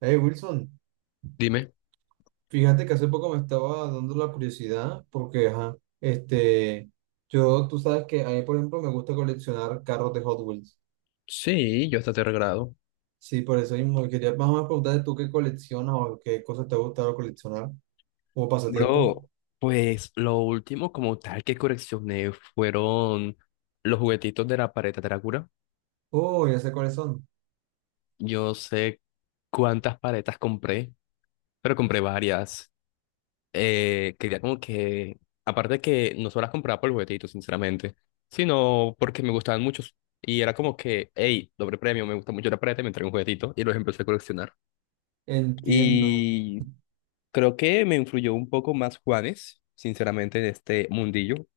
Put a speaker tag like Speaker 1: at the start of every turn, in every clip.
Speaker 1: Hey Wilson,
Speaker 2: Dime.
Speaker 1: fíjate que hace poco me estaba dando la curiosidad porque, ajá, yo, tú sabes que a mí, por ejemplo, me gusta coleccionar carros de Hot Wheels.
Speaker 2: Sí, yo hasta tercer grado.
Speaker 1: Sí, por eso mismo, y quería más o menos preguntarte tú qué coleccionas o qué cosas te ha gustado coleccionar como pasatiempo.
Speaker 2: Bro, pues lo último como tal que coleccioné fueron los juguetitos de la paleta Drácula.
Speaker 1: Oh, ya sé cuáles son.
Speaker 2: Yo no sé cuántas paletas compré, pero compré varias. Quería como que, aparte de que no solo las compraba por el juguetito, sinceramente, sino porque me gustaban muchos. Y era como que, hey, doble premio, me gusta mucho la paleta, me trae un juguetito y los empecé a coleccionar.
Speaker 1: Entiendo.
Speaker 2: Y creo que me influyó un poco más Juanes, sinceramente, en este mundillo,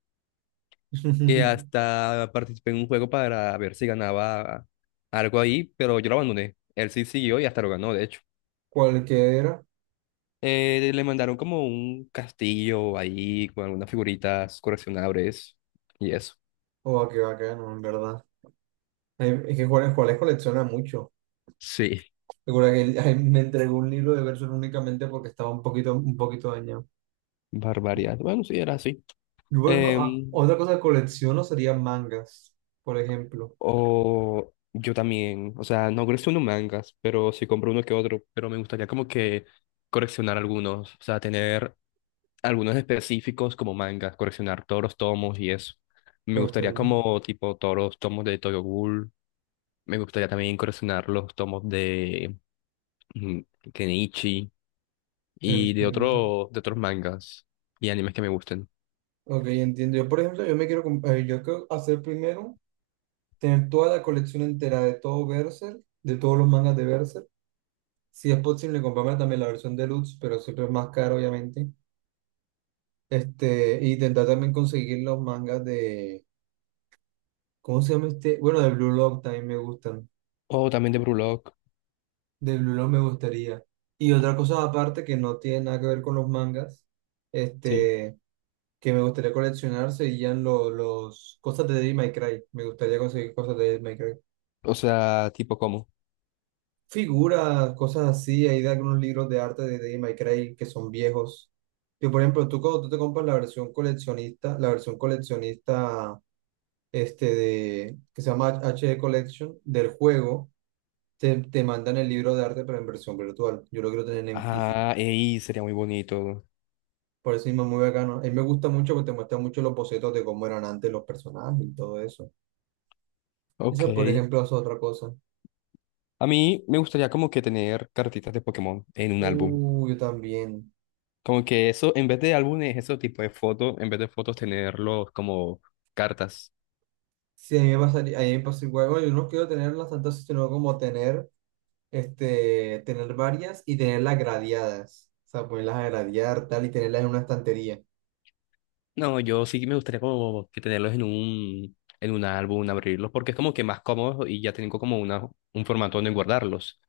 Speaker 2: que hasta participé en un juego para ver si ganaba algo ahí, pero yo lo abandoné. Él sí siguió y hasta lo ganó, de hecho.
Speaker 1: Cualquiera.
Speaker 2: Le mandaron como un castillo ahí con algunas figuritas coleccionables y eso.
Speaker 1: Oh, qué bacano, en verdad. Hay- Es que Juárez colecciona mucho.
Speaker 2: Sí,
Speaker 1: Recuerda que él- me entregó un libro de versos únicamente porque estaba un poquito dañado.
Speaker 2: barbaridad. Bueno, sí, era así.
Speaker 1: Yo, por ejemplo, ah,
Speaker 2: Em,
Speaker 1: otra cosa que colecciono serían mangas, por ejemplo.
Speaker 2: o yo también, o sea, no colecciono mangas, pero sí compro uno que otro, pero me gustaría como que coleccionar algunos, o sea, tener algunos específicos como mangas, coleccionar todos los tomos y eso. Me
Speaker 1: Ok,
Speaker 2: gustaría como tipo todos los tomos de Tokyo Ghoul. Me gustaría también coleccionar los tomos de mm, Kenichi y de
Speaker 1: entiendo.
Speaker 2: otros mangas y animes que me gusten.
Speaker 1: Ok, entiendo. Yo, por ejemplo, yo me quiero, comp- yo quiero hacer primero, tener toda la colección entera de todo Berserk, de todos los mangas de Berserk. Si es posible, comprarme también la versión deluxe, pero siempre es más caro, obviamente. Este, y intentar también conseguir los mangas de, ¿cómo se llama este? Bueno, de Blue Lock también me gustan.
Speaker 2: O también de Brulock,
Speaker 1: De Blue Lock me gustaría. Y otra cosa aparte que no tiene nada que ver con los mangas,
Speaker 2: sí.
Speaker 1: este, que me gustaría coleccionar serían los cosas de Devil May Cry. Me gustaría conseguir cosas de Devil May Cry.
Speaker 2: O sea, tipo como.
Speaker 1: Figuras, cosas así. Hay de algunos libros de arte de Devil May Cry que son viejos. Que por ejemplo, tú cuando tú te compras la versión coleccionista este de, que se llama HD Collection del juego, te mandan el libro de arte pero en versión virtual. Yo lo quiero tener en físico.
Speaker 2: Ah, ey, sería muy bonito.
Speaker 1: Por eso mismo es muy bacano. A mí me gusta mucho porque te muestra mucho los bocetos de cómo eran antes los personajes y todo eso.
Speaker 2: Ok.
Speaker 1: Esa, por ejemplo, es otra cosa.
Speaker 2: A mí me gustaría como que tener cartitas de Pokémon en un álbum.
Speaker 1: Yo también.
Speaker 2: Como que eso, en vez de álbumes, eso tipo de fotos, en vez de fotos, tenerlos como cartas.
Speaker 1: Sí, a mí me pasaría, a mí me pasó igual. Bueno, yo no quiero tenerlas tantas, sino como tener, este, tener varias y tenerlas gradeadas. O sea, ponerlas a gradear, tal, y tenerlas en una estantería.
Speaker 2: No, yo sí me gustaría como que tenerlos en un álbum, abrirlos, porque es como que más cómodo y ya tengo como un formato donde guardarlos.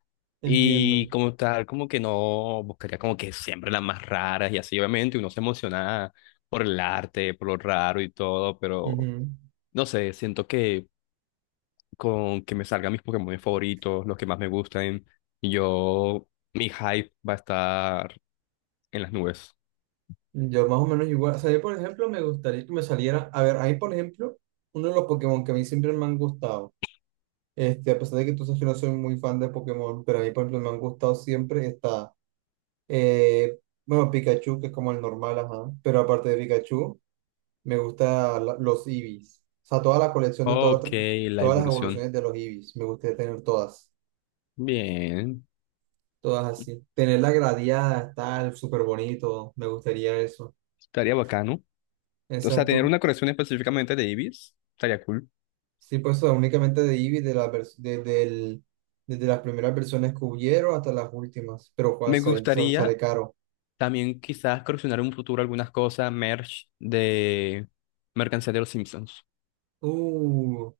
Speaker 2: Y
Speaker 1: Entiendo.
Speaker 2: como tal, como que no, buscaría como que siempre las más raras y así, obviamente uno se emociona por el arte, por lo raro y todo, pero
Speaker 1: Ujú.
Speaker 2: no sé, siento que con que me salgan mis Pokémon favoritos, los que más me gusten, y yo, mi hype va a estar en las nubes.
Speaker 1: Yo más o menos igual. O sea, yo, por ejemplo, me gustaría que me saliera. A ver, ahí, por ejemplo, uno de los Pokémon que a mí siempre me han gustado. Este, a pesar de que tú sabes que no soy muy fan de Pokémon, pero a mí, por ejemplo, me han gustado siempre. Está, eh, bueno, Pikachu, que es como el normal, ajá. Pero aparte de Pikachu. Me gusta la- los Eevees. O sea, toda la colección de
Speaker 2: Ok, la
Speaker 1: todas las
Speaker 2: evolución.
Speaker 1: evoluciones de los Eevees. Me gustaría tener todas.
Speaker 2: Bien,
Speaker 1: Todas así. Tenerla gradeada, tal, súper bonito. Me gustaría eso.
Speaker 2: estaría bacano. O sea, tener
Speaker 1: Exacto.
Speaker 2: una colección específicamente de Ibis, estaría cool.
Speaker 1: Sí, pues o sea, únicamente de Eevee, de la vers- desde el- desde las primeras versiones que hubieron hasta las últimas. Pero
Speaker 2: Me
Speaker 1: pues, obviamente se sale
Speaker 2: gustaría
Speaker 1: caro.
Speaker 2: también quizás coleccionar en un futuro algunas cosas, merch de mercancía de los Simpsons,
Speaker 1: Uh,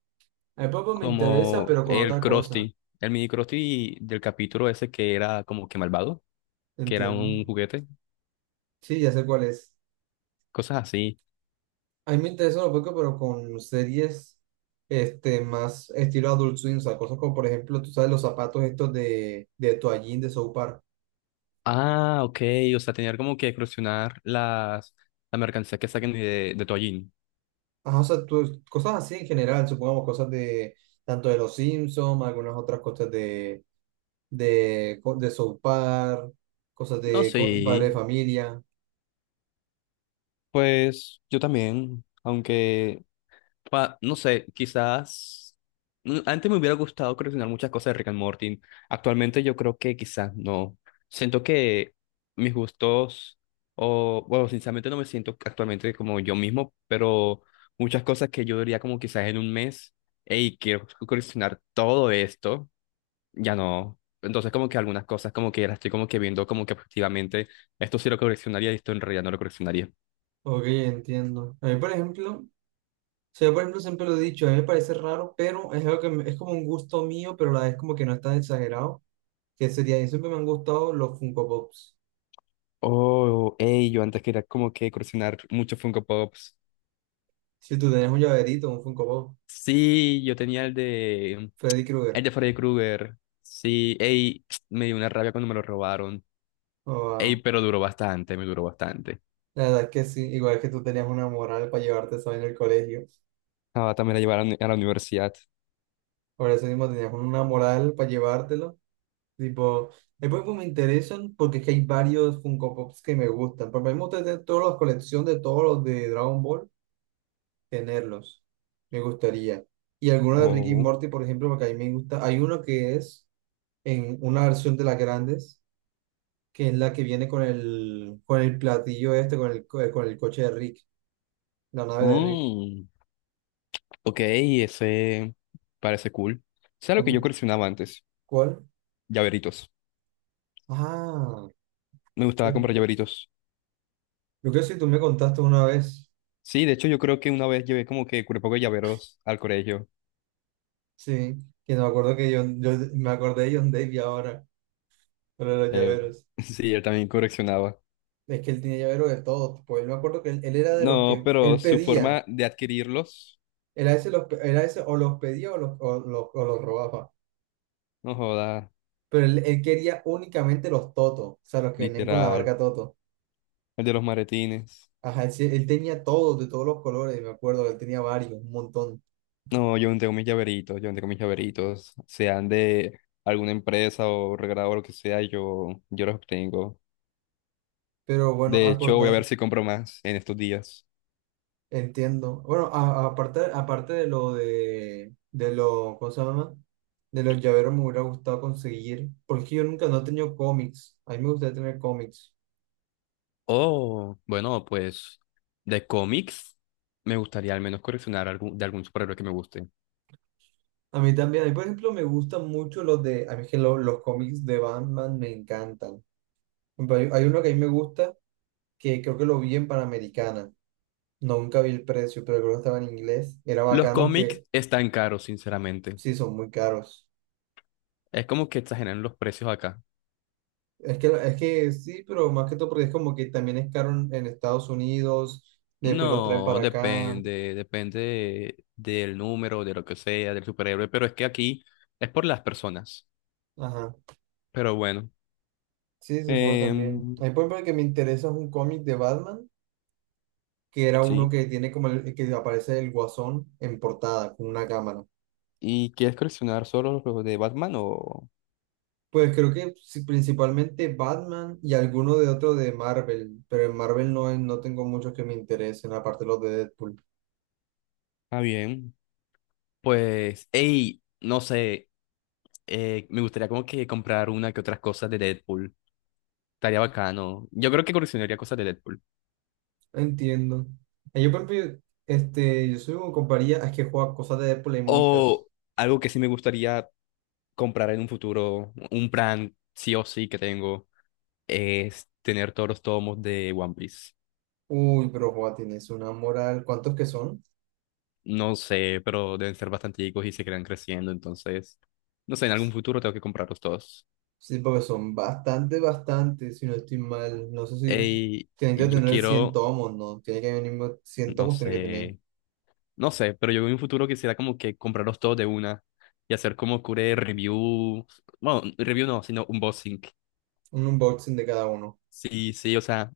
Speaker 1: a mí, papá me interesa,
Speaker 2: como
Speaker 1: pero con
Speaker 2: el
Speaker 1: otra cosa.
Speaker 2: Krusty, el mini Krusty del capítulo ese que era como que malvado, que era
Speaker 1: ¿Entienden?
Speaker 2: un juguete,
Speaker 1: Sí, ya sé cuál es.
Speaker 2: cosas así.
Speaker 1: A mí me interesa un poco, pero con series este, más estilo Adult Swim, o sea, cosas como, por ejemplo, tú sabes, los zapatos estos de toallín de South Park.
Speaker 2: Ah, ok, o sea, tener como que crucionar las, la mercancía que saquen de Toallín.
Speaker 1: Ajá, o sea, tú- cosas así en general, supongamos cosas de tanto de los Simpsons, algunas otras cosas de, co- de South Park, cosas
Speaker 2: No,
Speaker 1: de co- padre de
Speaker 2: sí,
Speaker 1: familia.
Speaker 2: pues yo también, aunque, pa- no sé, quizás, antes me hubiera gustado coleccionar muchas cosas de Rick and Morty, actualmente yo creo que quizás no, siento que mis gustos, o, bueno, sinceramente no me siento actualmente como yo mismo, pero muchas cosas que yo diría como quizás en un mes, hey, quiero coleccionar todo esto ya no. Entonces, como que algunas cosas, como que las estoy como que viendo como que objetivamente, esto sí lo coleccionaría y esto en realidad no lo coleccionaría.
Speaker 1: Ok, entiendo. A mí, por ejemplo, o sea, yo, por ejemplo, siempre lo he dicho, a mí me parece raro, pero es algo que me- es como un gusto mío, pero a la vez como que no está exagerado. Que sería, y siempre me han gustado los Funko Pops.
Speaker 2: Oh, ey, yo antes quería como que coleccionar muchos Funko Pops.
Speaker 1: Si tú tenías un llaverito, un Funko Pop,
Speaker 2: Sí, yo tenía el de,
Speaker 1: Freddy
Speaker 2: el
Speaker 1: Krueger.
Speaker 2: de Freddy Krueger. Sí, ey, me dio una rabia cuando me lo robaron. Ey,
Speaker 1: Oh,
Speaker 2: pero duró bastante, me duró bastante.
Speaker 1: la verdad es que sí, igual que tú tenías una moral para llevarte eso en el colegio.
Speaker 2: Ah, también la llevaron a la uni- a la universidad.
Speaker 1: Por eso mismo tenías una moral para llevártelo. Tipo, después pues me interesan porque es que hay varios Funko Pops que me gustan. Por ejemplo, mí me tener todas las colecciones de todos los de Dragon Ball, tenerlos. Me gustaría. Y algunos de Ricky y
Speaker 2: Oh.
Speaker 1: Morty, por ejemplo, porque a mí me gusta. Hay uno que es en una versión de las grandes que es la que viene con el platillo este, con el, co- con el coche de Rick, la nave de Rick.
Speaker 2: Mm, ok, ese parece cool. ¿Sabes lo que yo
Speaker 1: ¿Con-
Speaker 2: coleccionaba antes?
Speaker 1: ¿Cuál?
Speaker 2: Llaveritos.
Speaker 1: Ah,
Speaker 2: Me
Speaker 1: yo
Speaker 2: gustaba comprar llaveritos.
Speaker 1: creo que si tú me contaste una vez,
Speaker 2: Sí, de hecho yo creo que una vez llevé como que un poco de llaveros al colegio.
Speaker 1: sí, que no me acuerdo que John, yo me acordé de John Davy ahora, con lo de los
Speaker 2: Eh,
Speaker 1: llaveros.
Speaker 2: sí, él también coleccionaba.
Speaker 1: Es que él tiene llaveros de todo, pues yo me acuerdo que él era de los
Speaker 2: No,
Speaker 1: que,
Speaker 2: pero
Speaker 1: él
Speaker 2: su
Speaker 1: pedía,
Speaker 2: forma de adquirirlos,
Speaker 1: era ese, los, pe- era ese o los pedía o los, o los, o los robaba,
Speaker 2: no joda,
Speaker 1: pero él quería únicamente los Toto, o sea, los que venían con la
Speaker 2: literal.
Speaker 1: marca Toto.
Speaker 2: El de los maletines.
Speaker 1: Ajá, él, sí- él tenía todos, de todos los colores, me acuerdo, él tenía varios, un montón.
Speaker 2: No, yo no tengo mis llaveritos, yo no tengo mis llaveritos, sean de alguna empresa o regalado o lo que sea, yo los obtengo.
Speaker 1: Pero bueno,
Speaker 2: De hecho, voy a ver
Speaker 1: acordan,
Speaker 2: si compro más en estos días.
Speaker 1: entiendo. Bueno, a- aparte, aparte de lo, ¿cómo se llama? De los llaveros me hubiera gustado conseguir, porque yo nunca no he tenido cómics. A mí me gustaría tener cómics.
Speaker 2: Oh, bueno, pues de cómics me gustaría al menos coleccionar algún, de algún superhéroe que me guste.
Speaker 1: A mí también, a mí por ejemplo me gustan mucho los de, a mí es que lo- los, cómics de Batman me encantan. Por ejemplo, hay uno que a mí me gusta, que creo que lo vi en Panamericana. Nunca vi el precio, pero creo que estaba en inglés. Era
Speaker 2: Los
Speaker 1: bacano
Speaker 2: cómics
Speaker 1: que
Speaker 2: están caros, sinceramente.
Speaker 1: sí, son muy caros.
Speaker 2: Es como que exageran los precios acá.
Speaker 1: Es que sí, pero más que todo porque es como que también es caro en Estados Unidos, después los traen
Speaker 2: No,
Speaker 1: para acá.
Speaker 2: depende, depende del número, de lo que sea, del superhéroe, pero es que aquí es por las personas.
Speaker 1: Ajá.
Speaker 2: Pero bueno,
Speaker 1: Sí, supongo también.
Speaker 2: em,
Speaker 1: Hay por ejemplo, el que me interesa es un cómic de Batman, que era uno
Speaker 2: sí.
Speaker 1: que tiene como el, que aparece el Guasón en portada con una cámara.
Speaker 2: ¿Y quieres coleccionar solo los de Batman o...?
Speaker 1: Pues creo que sí, principalmente Batman y alguno de otro de Marvel, pero en Marvel no, es- no tengo muchos que me interesen, aparte los de Deadpool.
Speaker 2: Ah, bien. Pues, hey, no sé, me gustaría como que comprar una que otras cosas de Deadpool. Estaría bacano. Yo creo que coleccionaría cosas de Deadpool.
Speaker 1: Entiendo. Yo, por ejemplo, este, yo soy como con varias, es que juega cosas de Apple hay muchas.
Speaker 2: O algo que sí me gustaría comprar en un futuro, un plan sí o sí que tengo, es tener todos los tomos de One Piece.
Speaker 1: Uy, pero juega, tienes una moral. ¿Cuántos que son?
Speaker 2: No sé, pero deben ser bastanticos y se quedan creciendo, entonces, no sé, en algún futuro tengo que comprarlos todos.
Speaker 1: Sí, porque son bastante, bastante, si no estoy mal. No sé si
Speaker 2: Ey,
Speaker 1: tienen que
Speaker 2: y yo
Speaker 1: tener 100
Speaker 2: quiero,
Speaker 1: tomos, ¿no? Tiene que venir 100
Speaker 2: no
Speaker 1: tomos, tiene que tener
Speaker 2: sé. No sé, pero yo en un futuro quisiera como que comprarlos todos de una y hacer como cure review, bueno, review no, sino unboxing.
Speaker 1: un unboxing de cada uno.
Speaker 2: Sí, sí, o sea,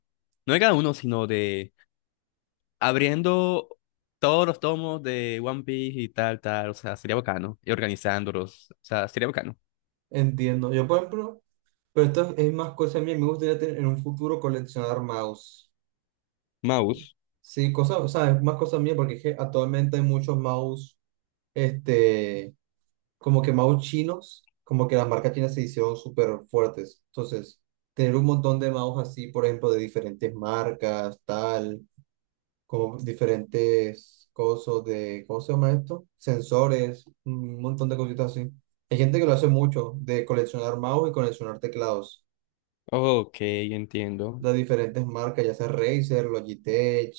Speaker 2: no de cada uno, sino de abriendo todos los tomos de One Piece y tal, tal, o sea, sería bacano, y organizándolos, o sea, sería bacano.
Speaker 1: Entiendo. Yo, por ejemplo, pero esto es más cosa mía. Me gustaría tener en un futuro coleccionar mouse.
Speaker 2: Mouse.
Speaker 1: Sí, cosas, o sea, es más cosa mía porque es que actualmente hay muchos mouse, este como que mouse chinos, como que las marcas chinas se hicieron súper fuertes. Entonces, tener un montón de mouse así, por ejemplo, de diferentes marcas, tal, como diferentes cosas de, ¿cómo se llama esto? Sensores, un montón de cositas así. Hay gente que lo hace mucho, de coleccionar mouse y coleccionar teclados
Speaker 2: Ok, entiendo.
Speaker 1: de diferentes marcas, ya sea Razer, Logitech,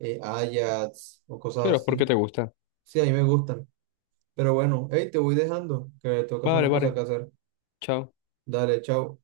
Speaker 1: Ajax o cosas
Speaker 2: Pero ¿por
Speaker 1: así.
Speaker 2: qué te gusta?
Speaker 1: Sí, a mí me gustan. Pero bueno, hey, te voy dejando, que tengo que hacer
Speaker 2: Vale,
Speaker 1: unas cosas
Speaker 2: vale.
Speaker 1: que hacer.
Speaker 2: Chao.
Speaker 1: Dale, chao.